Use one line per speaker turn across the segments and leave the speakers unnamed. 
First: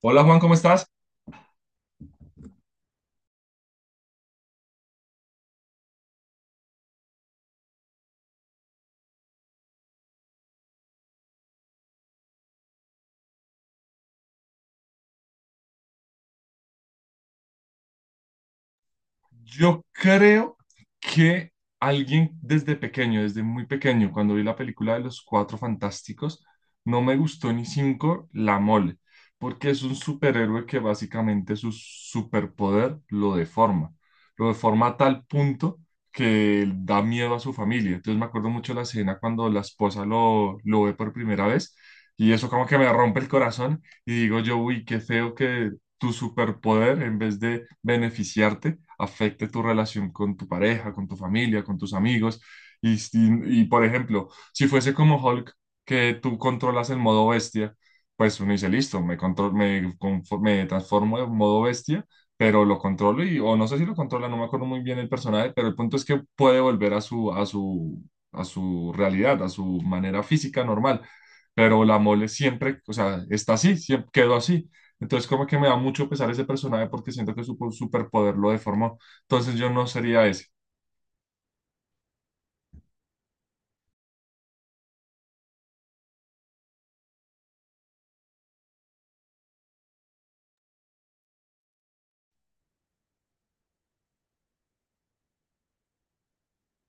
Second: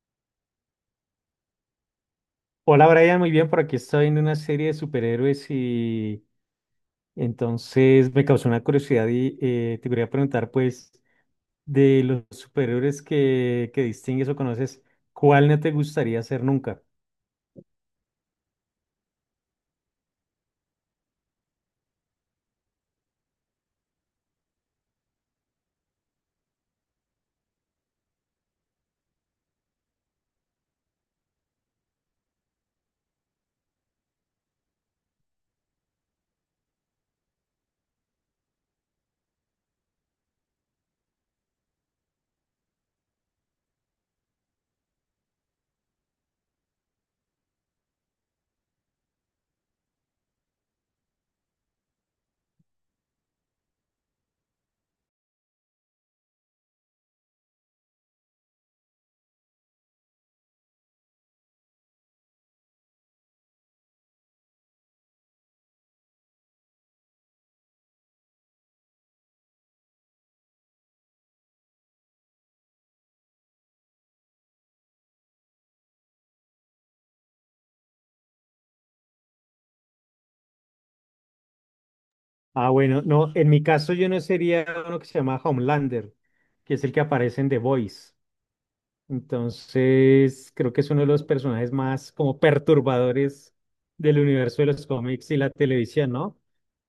Hola Juan, ¿cómo estás?
Hola Brian, muy bien, por aquí estoy en una serie de superhéroes y entonces me causó una curiosidad y te quería preguntar pues de los superhéroes que distingues o conoces, ¿cuál no te gustaría ser nunca?
Yo creo que alguien desde pequeño, desde muy pequeño, cuando vi la película de los Cuatro Fantásticos, no me gustó ni cinco la mole, porque es un superhéroe que básicamente su superpoder lo deforma. Lo deforma a tal punto que da miedo a su familia. Entonces me acuerdo mucho la escena cuando la esposa lo ve por primera vez y eso como que me rompe el corazón y digo yo, uy, qué feo que tu superpoder, en vez de beneficiarte, afecte tu relación con tu pareja, con tu familia, con tus amigos. Por ejemplo, si fuese como Hulk, que tú controlas el modo bestia, pues uno dice, listo, me, control, me, confo- me transformo en modo bestia, pero lo controlo y, o no sé si lo controla, no me acuerdo muy bien el personaje, pero el punto es que puede volver a su realidad, a su manera física normal. Pero la mole siempre, o sea, está así, siempre quedó así. Entonces, como que me da mucho pesar ese personaje porque siento que superpoder lo deformó. Entonces, yo no sería ese.
Ah, bueno, no, en mi caso yo no sería uno que se llama Homelander, que es el que aparece en The Voice. Entonces, creo que es uno de los personajes más como perturbadores del universo de los cómics y la televisión, ¿no?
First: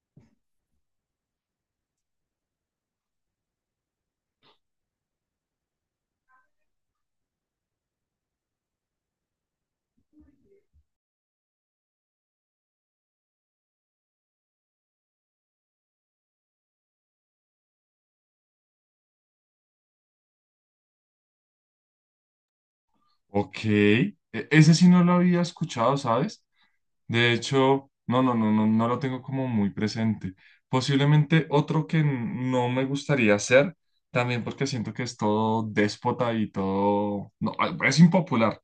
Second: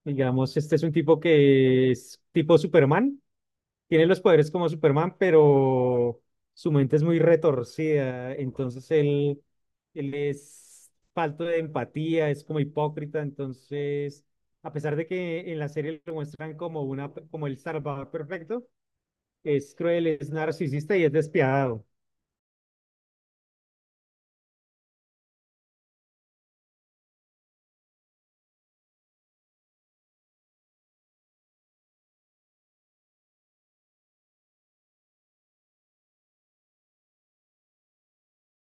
Digamos, este es un tipo que es tipo Superman, tiene los poderes como Superman, pero su mente es muy retorcida, entonces él es falto de empatía, es como hipócrita, entonces, a pesar de que en la serie lo muestran como una, como el salvador perfecto, es cruel, es narcisista y es despiadado.
Ok. Ese sí no lo había escuchado, ¿sabes? De hecho, no lo tengo como muy presente. Posiblemente otro que no me gustaría ser, también porque siento que es todo déspota y todo. No, ah, es impopular,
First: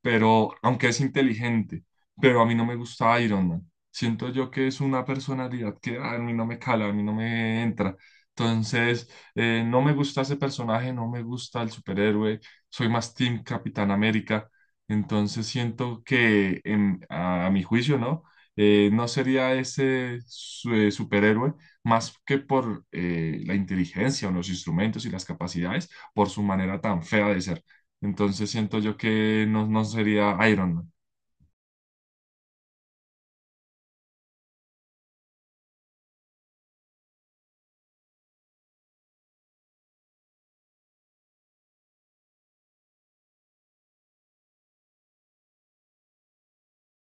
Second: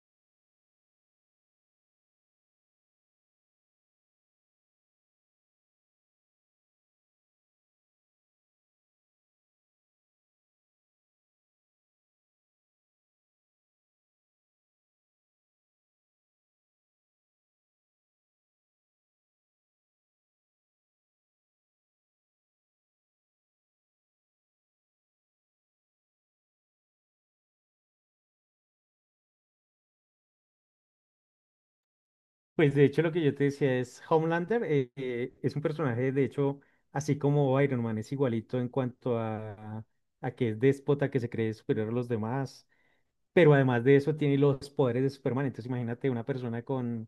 pero aunque es inteligente, pero a mí no me gusta Iron Man. Siento yo que es una personalidad que a mí no me cala, a mí no me entra. Entonces, no me gusta ese personaje, no me gusta el superhéroe, soy más Team Capitán América. Entonces, siento que a mi juicio, ¿no? No sería ese superhéroe más que por la inteligencia o los instrumentos y las capacidades, por su manera tan fea de ser. Entonces siento yo que no, no sería Iron Man.
Pues de hecho lo que yo te decía es Homelander, es un personaje de hecho así como Iron Man, es igualito en cuanto a que es déspota, que se cree superior a los demás, pero además de eso tiene los poderes de Superman. Entonces imagínate una persona con,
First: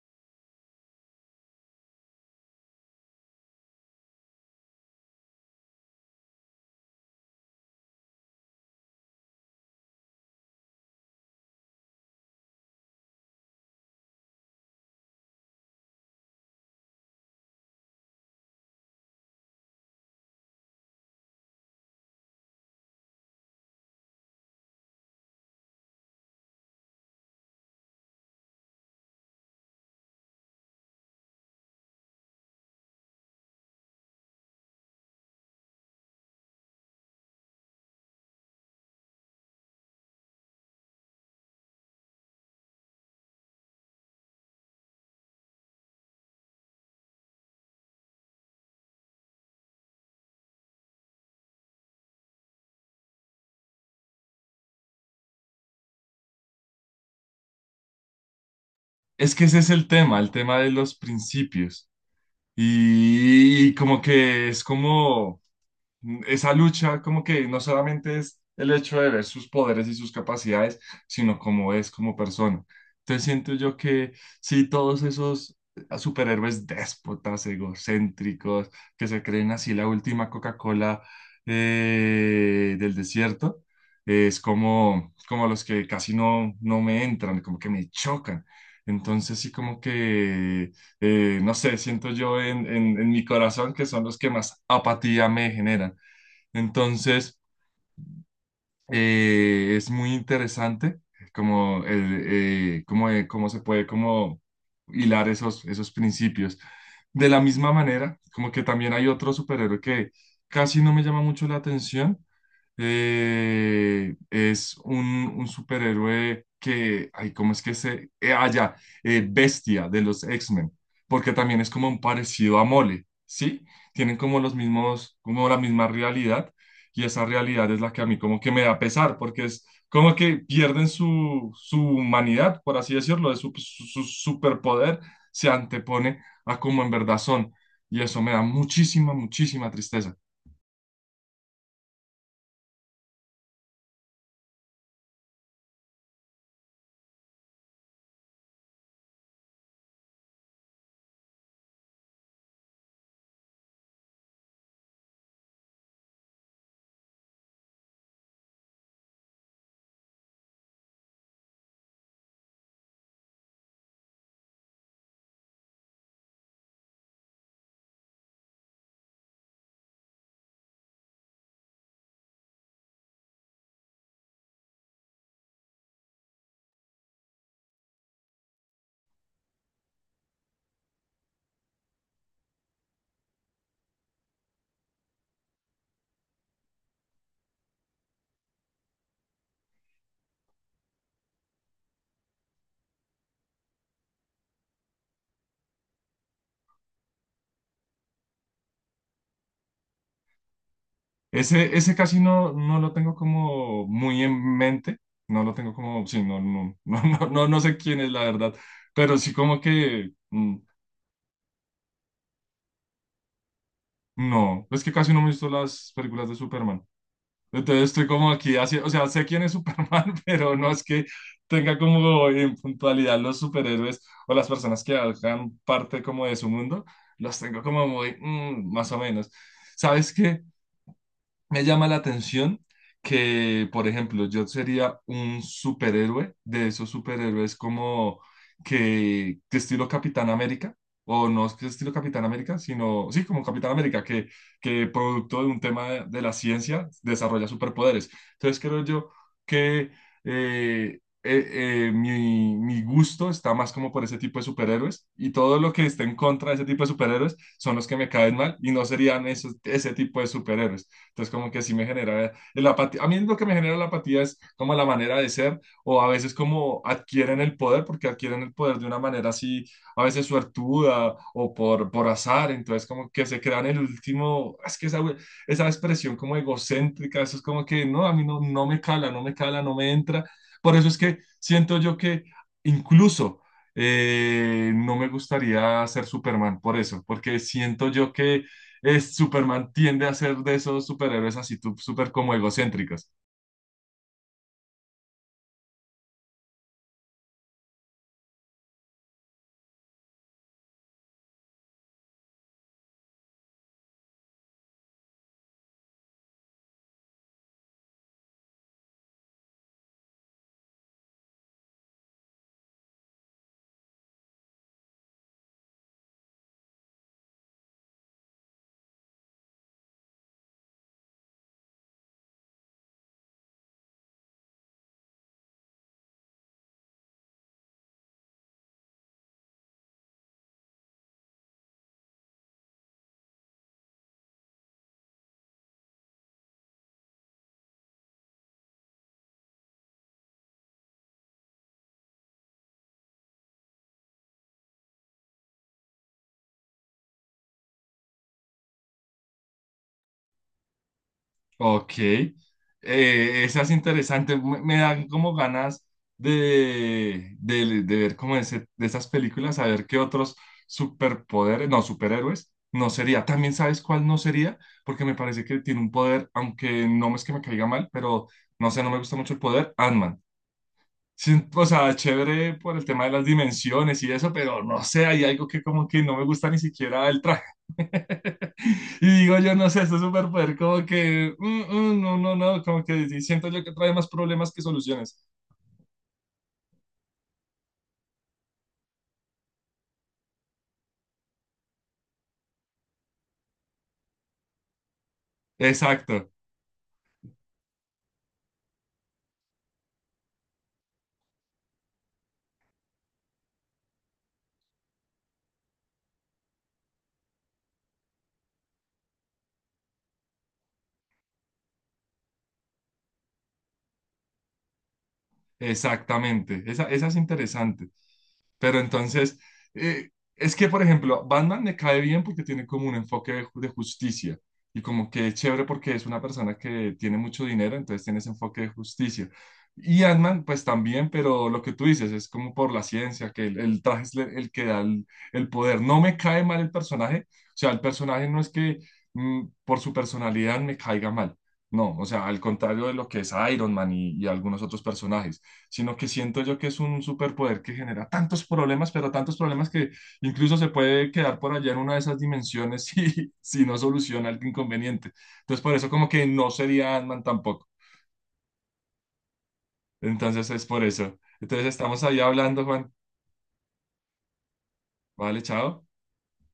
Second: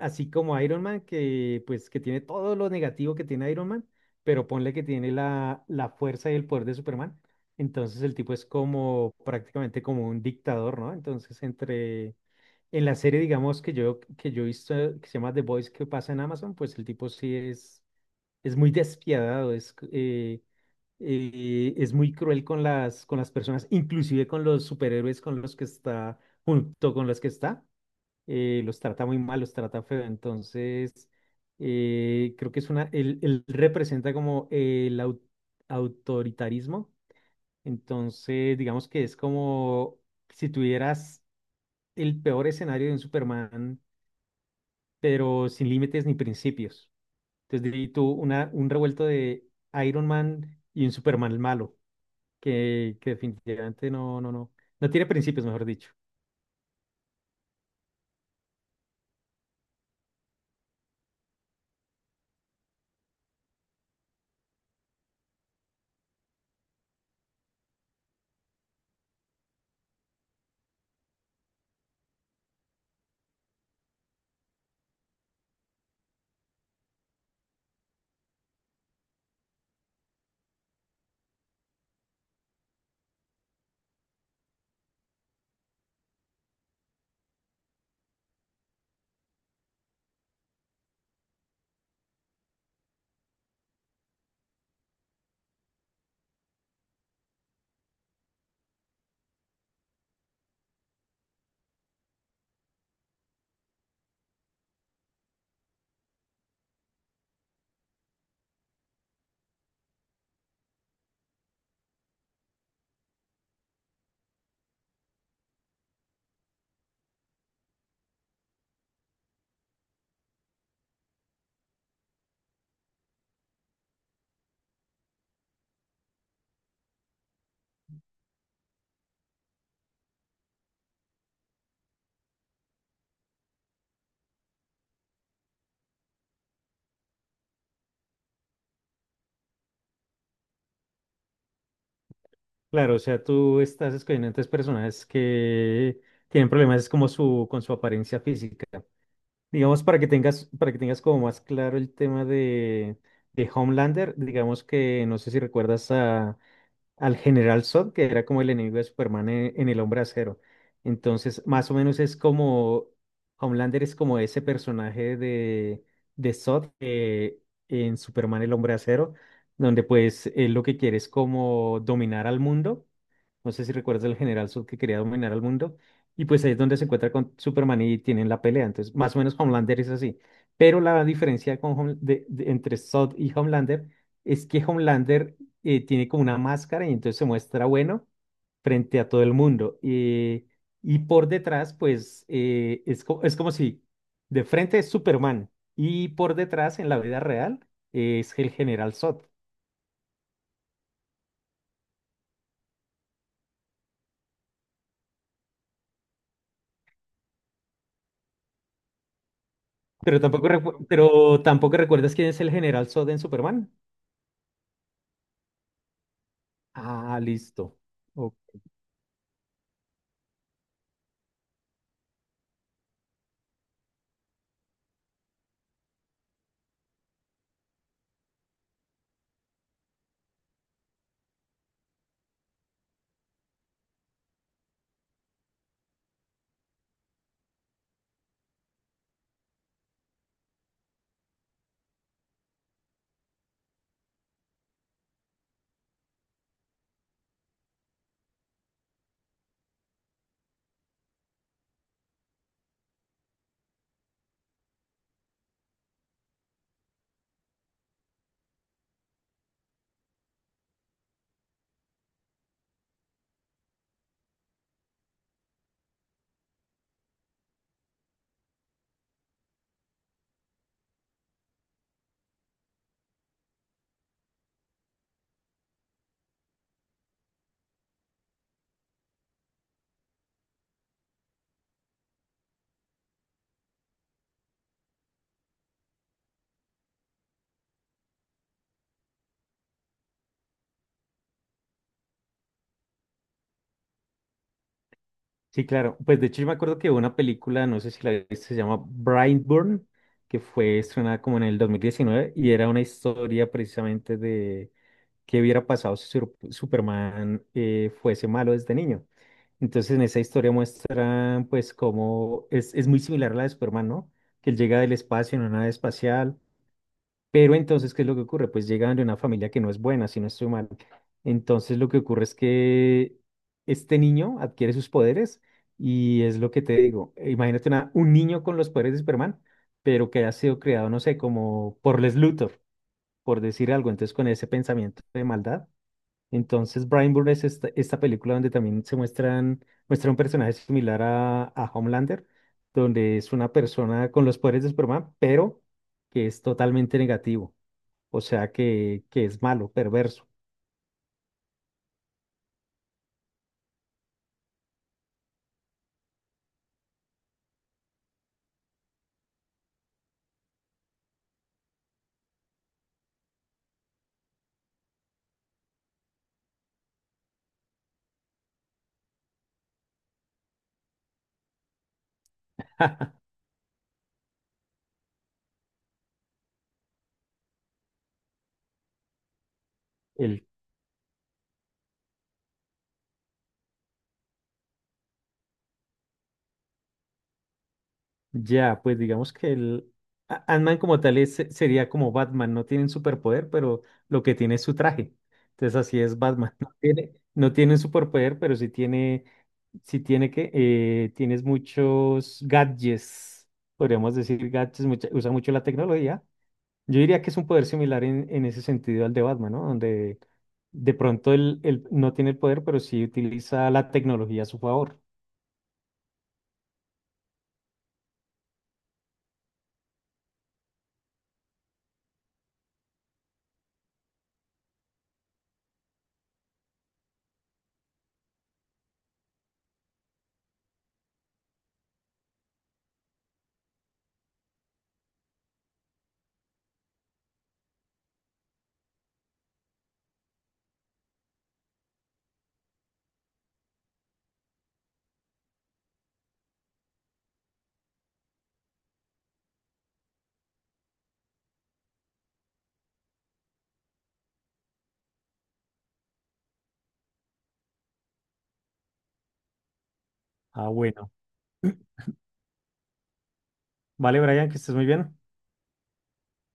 así como Iron Man, que pues que tiene todo lo negativo que tiene Iron Man, pero ponle que tiene la fuerza y el poder de Superman. Entonces el tipo es como prácticamente como un dictador, ¿no? Entonces entre en la serie, digamos, que yo he visto, que se llama The Boys, que pasa en Amazon, pues el tipo sí es muy despiadado, es muy cruel con las personas, inclusive con los superhéroes con los que está, junto con los que está, los trata muy mal, los trata feo. Entonces, creo que es una, él representa como el autoritarismo. Entonces, digamos que es como si tuvieras el peor escenario de un Superman pero sin límites ni principios. Entonces, de ahí tú una, un revuelto de Iron Man y un Superman malo, que definitivamente no tiene principios, mejor dicho.
Es que ese es el tema de los principios. Y como que es como... Esa lucha como que no solamente es el hecho de ver sus poderes y sus capacidades, sino cómo es como persona. Entonces siento yo que sí, todos esos superhéroes déspotas, egocéntricos, que se creen así la última Coca-Cola del desierto, es como, como los que casi no, no me entran, como que me chocan. Entonces sí como que no sé, siento yo en, en mi corazón que son los que más apatía me generan. Entonces, es muy interesante como el, cómo, cómo se puede como hilar esos, esos principios. De la misma manera, como que también hay otro superhéroe que casi no me llama mucho la atención, es un superhéroe que, ay, ¿cómo es que se...? Ya, Bestia de los X-Men, porque también es como un parecido a Mole, ¿sí? Tienen como los mismos, como la misma realidad, y esa realidad es la que a mí como que me da pesar, porque es como que pierden su, su humanidad, por así decirlo, de su superpoder, se antepone a como en verdad son, y eso me da muchísima, muchísima tristeza.
Claro, o sea, tú estás escogiendo entonces personajes que tienen problemas como su, con su apariencia física. Digamos, para que tengas como más claro el tema de Homelander, digamos que no sé si recuerdas al General Zod, que era como el enemigo de Superman en El Hombre Acero. Entonces, más o menos es como Homelander es como ese personaje de Zod, en Superman El Hombre Acero, donde pues él lo que quiere es como dominar al mundo. No sé si recuerdas al general Zod que quería dominar al mundo. Y pues ahí es donde se encuentra con Superman y tienen la pelea. Entonces, más o menos Homelander es así. Pero la diferencia con entre Zod y Homelander es que Homelander tiene como una máscara y entonces se muestra bueno frente a todo el mundo. Y por detrás, pues es, es como si de frente es Superman y por detrás, en la vida real, es el general Zod.
Ese casi no, no lo tengo como muy en mente, no lo tengo como, sí, no, no, no sé quién es la verdad, pero sí como que,
Pero tampoco, pero tampoco recuerdas quién es el general Zod en Superman.
no, es que casi no me he visto las películas de Superman.
Ah, listo.
Entonces estoy como
O-
aquí, así, o sea, sé quién es Superman, pero no es que tenga como en puntualidad los superhéroes o las personas que hagan parte como de su mundo, los tengo como muy, mm, más o menos. ¿Sabes qué? Me llama la atención que, por ejemplo, yo sería un superhéroe de esos superhéroes como que estilo Capitán América, o no es que estilo Capitán América, sino, sí, como Capitán América, que producto de un tema de la ciencia desarrolla superpoderes. Entonces creo yo que mi, mi gusto está más como por ese tipo de superhéroes y todo lo que esté en contra de ese tipo de superhéroes son los que me caen mal y no serían esos, ese tipo de superhéroes. Entonces, como que así me genera la apatía. A mí lo que me genera la apatía es como la manera de ser, o a veces como adquieren el poder, porque adquieren el poder de una manera así, a veces suertuda o por azar. Entonces, como que se crean el último, es que esa expresión como egocéntrica, eso es como que no, a mí no, no me cala, no me cala, no me entra. Por eso es que siento yo que incluso no me gustaría ser Superman por eso, porque siento yo que es Superman tiende a ser de esos superhéroes así tú, súper como egocéntricos.
Sí, claro. Pues de hecho yo me acuerdo que hubo una película, no sé si la viste, se llama Brightburn, que fue estrenada como en el 2019 y era una historia precisamente de qué hubiera pasado si Superman, fuese malo desde niño. Entonces en esa historia muestran pues cómo es muy similar a la de Superman, ¿no? Que él llega del espacio en una nave espacial. Pero entonces, ¿qué es lo que ocurre? Pues llegan de una familia que no es buena, si no estoy mal. Entonces, lo que ocurre es que este niño adquiere sus poderes y es lo que te digo. Imagínate un niño con los poderes de Superman, pero que haya sido creado, no sé, como por Les Luthor, por decir algo. Entonces, con ese pensamiento de maldad. Entonces, Brian Bourne es esta, esta película donde también se muestran, muestra un personaje similar a Homelander, donde es una persona con los poderes de Superman, pero que es totalmente negativo. O sea que es malo, perverso.
Ok, esa es interesante, me dan como ganas de ver como de esas películas, a ver qué otros superpoderes, no, superhéroes, no sería. También sabes cuál no sería, porque me parece que tiene un poder, aunque no es que me caiga mal, pero no sé, no me gusta mucho el poder, Ant-Man. Sí, o sea, chévere por el tema de las dimensiones y eso, pero no sé, hay algo que como que no me gusta ni siquiera el traje. Y digo, yo no sé, este
El,
superpoder como que, mm, no, como que sí, siento yo que trae más problemas que soluciones.
ya, pues digamos que el Ant-Man como tal sería como Batman, no tienen superpoder, pero lo que tiene es su traje. Entonces así es
Exacto,
Batman. No tiene, no tiene un superpoder, pero sí tiene que, tienes muchos gadgets, podríamos decir gadgets, usa mucho la tecnología. Yo diría que es un poder similar en ese sentido al de Batman, ¿no? Donde de pronto él no tiene el poder, pero sí utiliza la tecnología a su favor.
exactamente. Esa, esa es interesante. Pero entonces, eh, es que, por ejemplo, Batman me cae bien porque tiene como un enfoque de, de justicia y como que es chévere porque es una persona que tiene mucho dinero, entonces tiene ese enfoque de justicia. Y Ant-Man, pues también, pero lo que tú dices es como por la ciencia, que el traje es el que da el poder. No me cae mal el personaje, o sea, el personaje no es que mm, por su personalidad me caiga mal, no, o sea, al contrario de lo que es Iron Man y algunos otros personajes, sino que siento yo que es un superpoder que genera tantos problemas, pero tantos problemas que incluso se puede quedar por allá en una de esas dimensiones si, si no soluciona el inconveniente. Entonces, por eso como que no sería Ant-Man tampoco. Entonces, es
Ah,
por
bueno.
eso. Entonces, estamos ahí hablando, Juan.
Vale, Brian, que estés muy bien.
Vale, chao.